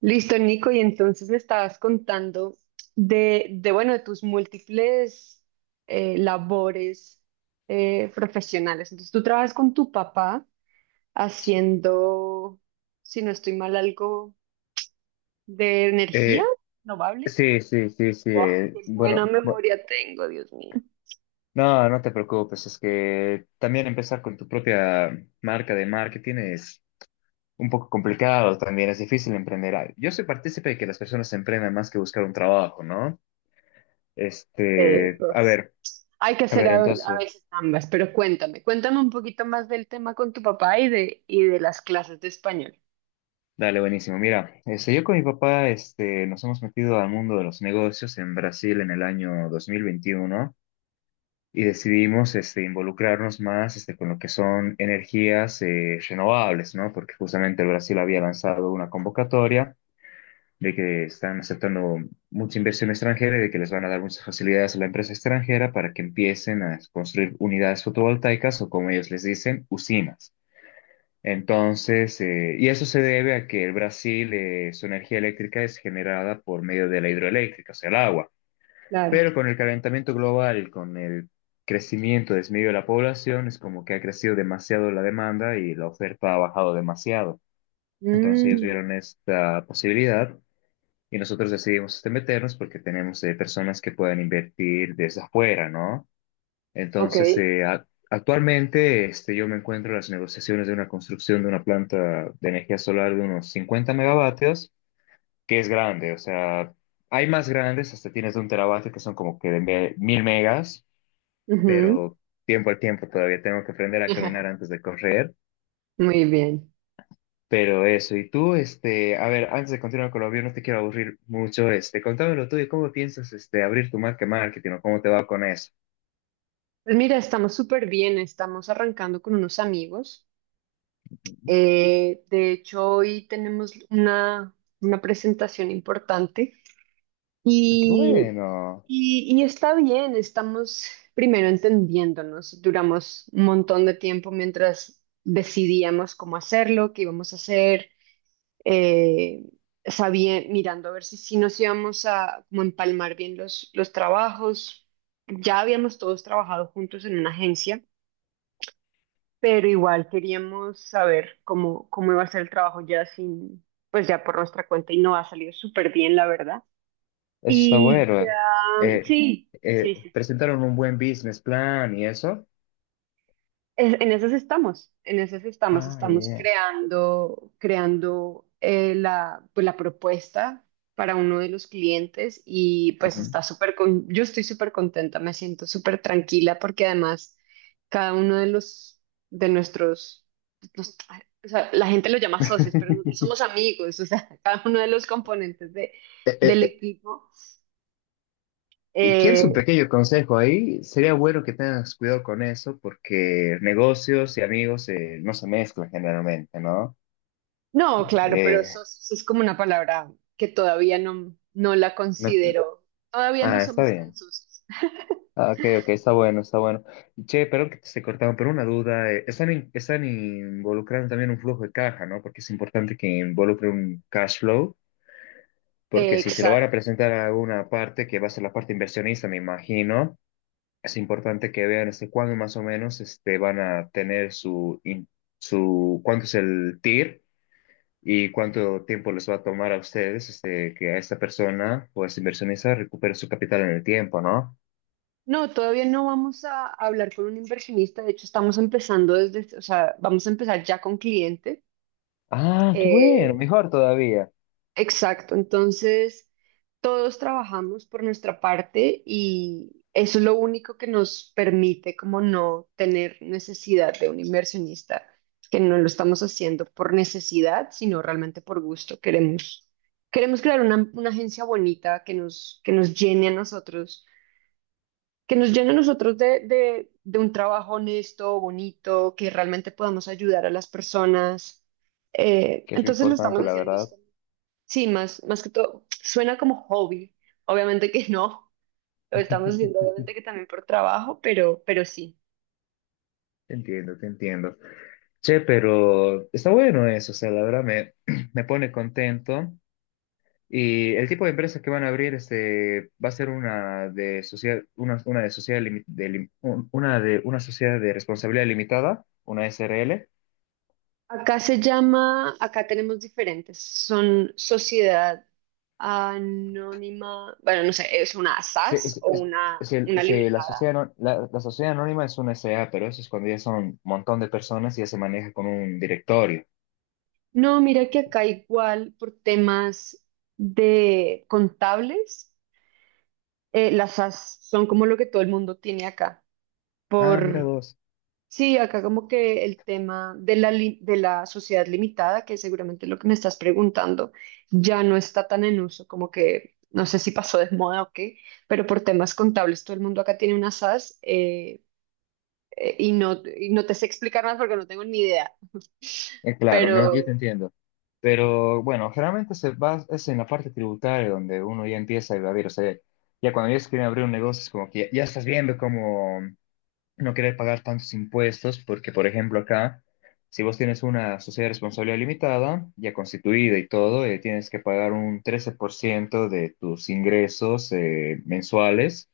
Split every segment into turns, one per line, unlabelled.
Listo, Nico, y entonces me estabas contando de tus múltiples labores profesionales. Entonces, tú trabajas con tu papá haciendo, si no estoy mal, algo de energía
Eh,
renovable.
sí, sí, sí, sí.
Qué buena memoria tengo, Dios mío.
No, no te preocupes, es que también empezar con tu propia marca de marketing es un poco complicado también, es difícil emprender. Yo soy partícipe de que las personas emprendan más que buscar un trabajo, ¿no? Este, a
Pues,
ver,
hay que
a
hacer
ver,
a
entonces,
veces ambas, pero cuéntame, cuéntame un poquito más del tema con tu papá y de las clases de español.
dale, buenísimo. Mira, este, yo con mi papá, este, nos hemos metido al mundo de los negocios en Brasil en el año 2021 y decidimos este, involucrarnos más este, con lo que son energías renovables, ¿no? Porque justamente el Brasil había lanzado una convocatoria de que están aceptando mucha inversión extranjera y de que les van a dar muchas facilidades a la empresa extranjera para que empiecen a construir unidades fotovoltaicas o como ellos les dicen, usinas. Entonces, y eso se debe a que el Brasil, su energía eléctrica es generada por medio de la hidroeléctrica, o sea, el agua.
Claro.
Pero con el calentamiento global y con el crecimiento desmedido de la población, es como que ha crecido demasiado la demanda y la oferta ha bajado demasiado. Entonces ellos
Mm,
vieron esta posibilidad y nosotros decidimos este, meternos porque tenemos personas que puedan invertir desde afuera, ¿no?
ok.
Entonces, actualmente este, yo me encuentro en las negociaciones de una construcción de una planta de energía solar de unos 50 megavatios que es grande, o sea, hay más grandes, hasta tienes de un terabyte que son como que de mil megas,
Ujú.
pero tiempo al tiempo todavía tengo que aprender a caminar antes de correr,
Muy bien.
pero eso, y tú, este, a ver, antes de continuar con lo mío, no te quiero aburrir mucho, este, contame lo tuyo, ¿cómo piensas, este, abrir tu marca de marketing o cómo te va con eso?
Pues mira, estamos súper bien, estamos arrancando con unos amigos. De hecho, hoy tenemos una presentación importante
Ah, qué
y,
bueno,
y está bien, estamos primero entendiéndonos. Duramos un montón de tiempo mientras decidíamos cómo hacerlo, qué íbamos a hacer. eh, Sabía, mirando a ver si nos íbamos a como empalmar bien los trabajos. Ya habíamos todos trabajado juntos en una agencia, pero igual queríamos saber cómo iba a ser el trabajo ya sin, pues ya por nuestra cuenta, y no ha salido súper bien, la verdad.
eso está
Y
bueno.
ya,
Eh,
sí, sí, sí.
Presentaron un buen business plan y eso.
En esas estamos,
Ah,
estamos
yeah.
creando la, pues, la propuesta para uno de los clientes y pues
Ujú.
está súper, con, yo estoy súper contenta, me siento súper tranquila porque además cada uno de los, de nuestros, los- o sea, la gente lo llama socios, pero nosotros somos amigos, o sea, cada uno de los componentes de, del equipo
Y ¿quieres un
eh,
pequeño consejo ahí? Sería bueno que tengas cuidado con eso porque negocios y amigos no se mezclan generalmente, ¿no?
no, claro, pero
Eh,
eso es como una palabra que todavía no la
no-
considero. Todavía no
Ah, está
somos tan
bien.
socios.
Ah, ok, ok, está bueno, está bueno. Che, perdón que te esté cortando, pero una duda. Están involucrando también un flujo de caja, ¿no? Porque es importante que involucre un cash flow, porque si se lo van a
Exacto.
presentar a una parte, que va a ser la parte inversionista, me imagino. Es importante que vean este, cuándo más o menos este, van a tener cuánto es el TIR y cuánto tiempo les va a tomar a ustedes este, que a esta persona o a este inversionista recupere su capital en el tiempo, ¿no?
No, todavía no vamos a hablar con un inversionista. De hecho, estamos empezando desde, o sea, vamos a empezar ya con cliente.
Ah, qué bueno,
Eh,
mejor todavía,
Exacto, entonces todos trabajamos por nuestra parte y eso es lo único que nos permite como no tener necesidad de un inversionista, que no lo estamos haciendo por necesidad, sino realmente por gusto. Queremos crear una agencia bonita que nos llene a nosotros, que nos llene a nosotros de un trabajo honesto, bonito, que realmente podamos ayudar a las personas.
que es lo
Entonces lo
importante,
estamos
la
haciendo.
verdad.
Sí, más, más que todo, suena como hobby. Obviamente que no, lo estamos haciendo obviamente que también por trabajo, pero sí.
Te entiendo, te entiendo. Che, pero está bueno eso, o sea, la verdad me, me pone contento. Y el tipo de empresas que van a abrir este, va a ser una de sociedad limi- de lim- un- una de una sociedad de responsabilidad limitada, una SRL.
Acá se llama, acá tenemos diferentes, son sociedad anónima, bueno, no sé, es una
Se-
SAS o
es- se-
una
se- la sociedad,
limitada.
ano- La sociedad anónima es una SA, pero eso es cuando ya son un montón de personas y ya se maneja con un directorio.
No, mira que acá igual por temas de contables, las SAS son como lo que todo el mundo tiene acá,
Ah, mira
por…
vos.
Sí, acá como que el tema de de la sociedad limitada, que seguramente es lo que me estás preguntando, ya no está tan en uso, como que no sé si pasó de moda o qué, pero por temas contables todo el mundo acá tiene una SAS y no te sé explicar más porque no tengo ni idea.
Claro, no,
Pero
yo te entiendo. Pero bueno, generalmente se va, es en la parte tributaria donde uno ya empieza a evadir. O sea, ya cuando ya se quieren abrir un negocio es como que ya estás viendo cómo no querer pagar tantos impuestos, porque, por ejemplo, acá, si vos tienes una sociedad de responsabilidad limitada, ya constituida y todo, tienes que pagar un 13% de tus ingresos mensuales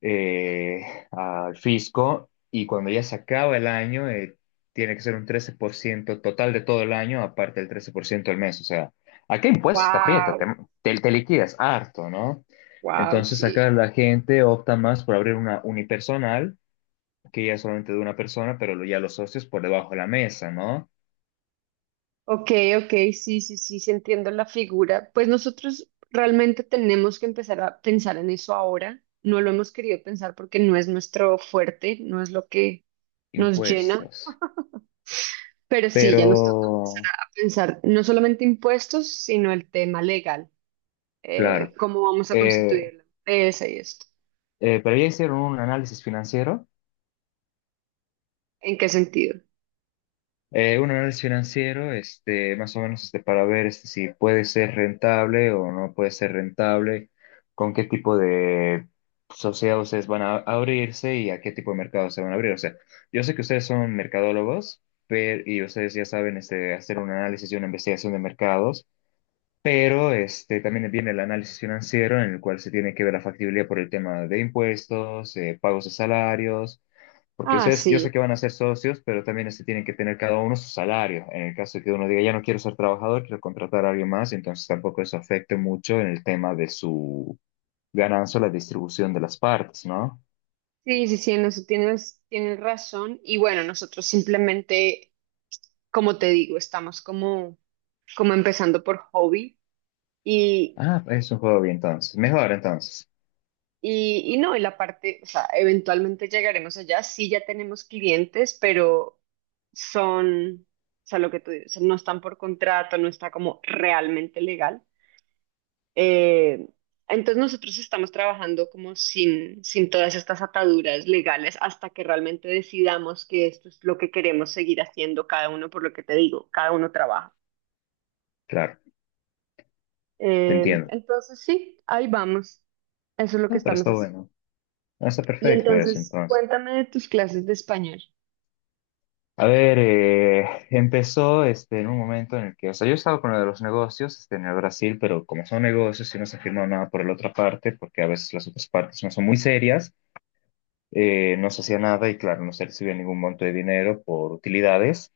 eh, al fisco, y cuando ya se acaba el año, tiene que ser un 13% total de todo el año, aparte del 13% al mes. O sea, ¿a qué impuestos te aprieta?
wow,
Te liquidas harto, ¿no?
wow,
Entonces
sí.
acá la gente opta más por abrir una unipersonal que ya es solamente de una persona, pero ya los socios por debajo de la mesa, ¿no?
Ok, ok, sí, sí, sí, sí, entiendo la figura. Pues nosotros realmente tenemos que empezar a pensar en eso ahora. No lo hemos querido pensar porque no es nuestro fuerte, no es lo que nos llena,
Impuestos.
pero sí,
Pero,
ya nos toca empezar a pensar no solamente impuestos, sino el tema legal.
claro,
¿Cómo vamos a
eh,
constituirlo? Esa y esto.
pero ya hicieron
¿En qué sentido?
un análisis financiero, este, más o menos, este, para ver este, si puede ser rentable o no puede ser rentable, con qué tipo de sociedad ustedes van a abrirse y a qué tipo de mercado se van a abrir. O sea, yo sé que ustedes son mercadólogos, pero, y ustedes ya saben, este, hacer un análisis y una investigación de mercados. Pero este, también viene el análisis financiero en el cual se tiene que ver la factibilidad por el tema de impuestos, pagos de salarios, porque
Ah,
ustedes, yo sé que
sí.
van a ser socios, pero también este, tienen que tener cada uno su salario. En el caso de que uno diga, ya no quiero ser trabajador, quiero contratar a alguien más, entonces tampoco eso afecte mucho en el tema de su ganancia o la distribución de las partes, ¿no?
Sí, sí, sí, en eso tienes, tienes razón. Y bueno, nosotros simplemente, como te digo, estamos como, como empezando por hobby y,
Ah, es un juego bien entonces. Mejor entonces,
y no, y la parte, o sea, eventualmente llegaremos allá, sí ya tenemos clientes, pero son, o sea, lo que tú dices, no están por contrato, no está como realmente legal. Eh, entonces nosotros estamos trabajando como sin, sin todas estas ataduras legales hasta que realmente decidamos que esto es lo que queremos seguir haciendo cada uno, por lo que te digo, cada uno trabaja.
claro, te entiendo.
Entonces, sí, ahí vamos. Eso es lo que
No, pero
estamos
está
haciendo.
bueno. Ah, está
Y
perfecto eso
entonces,
entonces.
cuéntame de tus clases de español.
A ver, empezó este, en un momento en el que, o sea, yo estaba con lo de los negocios este, en el Brasil, pero como son negocios y no se firmó nada por la otra parte, porque a veces las otras partes no son muy serias, no se hacía nada y claro, no se recibía ningún monto de dinero por utilidades.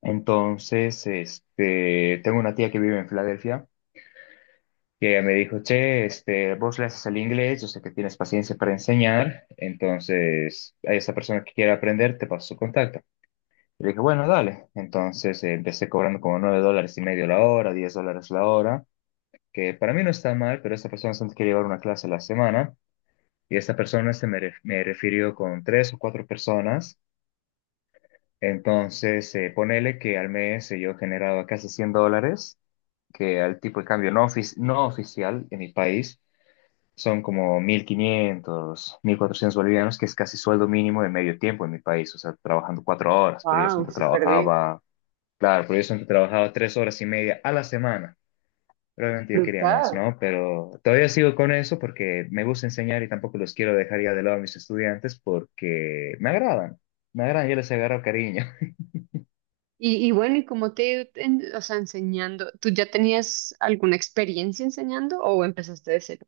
Entonces, este, tengo una tía que vive en Filadelfia que ella me dijo, che, este, vos le haces el inglés, yo sé que tienes paciencia para enseñar, entonces a esa persona que quiera aprender, te paso su contacto. Y le dije, bueno, dale. Entonces empecé cobrando como $9.5 la hora, $10 la hora, que para mí no está mal, pero esta persona solo quería llevar una clase a la semana y esta persona me refirió con 3 o 4 personas. Entonces, ponele que al mes yo generaba casi $100, que al tipo de cambio no oficial en mi país son como 1.500 1.400 bolivianos, que es casi sueldo mínimo de medio tiempo en mi país, o sea, trabajando 4 horas, pero yo
Wow,
siempre
súper bien.
trabajaba. Claro, por eso he trabajado 3 horas y media a la semana. Realmente yo quería más,
Brutal.
¿no? Pero todavía sigo con eso porque me gusta enseñar y tampoco los quiero dejar ya de lado a mis estudiantes porque me agradan, yo les agarro cariño.
Y bueno, ¿y cómo te ha ido en- o sea, enseñando? ¿Tú ya tenías alguna experiencia enseñando o empezaste de cero?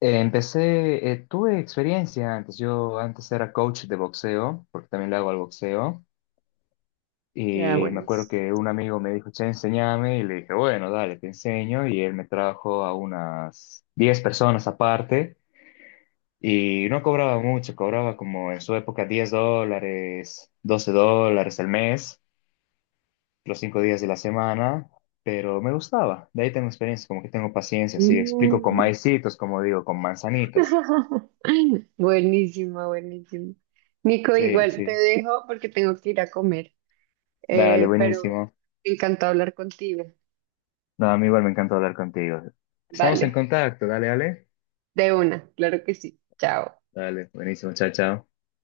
Empecé, tuve experiencia antes, yo antes era coach de boxeo, porque también le hago al boxeo,
Ya,
y me acuerdo
buenísimo.
que un amigo me dijo, che, enséñame, y le dije, bueno, dale, te enseño, y él me trajo a unas 10 personas aparte. Y no cobraba mucho, cobraba como en su época $10, $12 al mes, los 5 días de la semana, pero me gustaba. De ahí tengo experiencia, como que tengo paciencia, sí, explico con
Mm.
maicitos, como digo, con manzanitas.
Buenísimo, buenísimo. Nico,
Sí,
igual te
sí,
dejo porque tengo que ir a comer.
dale,
Pero bueno,
buenísimo.
encantado hablar contigo.
No, a mí igual me encanta hablar contigo. Estamos en
Vale.
contacto, dale, dale.
De una, claro que sí. Chao.
Dale, buenísimo, chao, chao.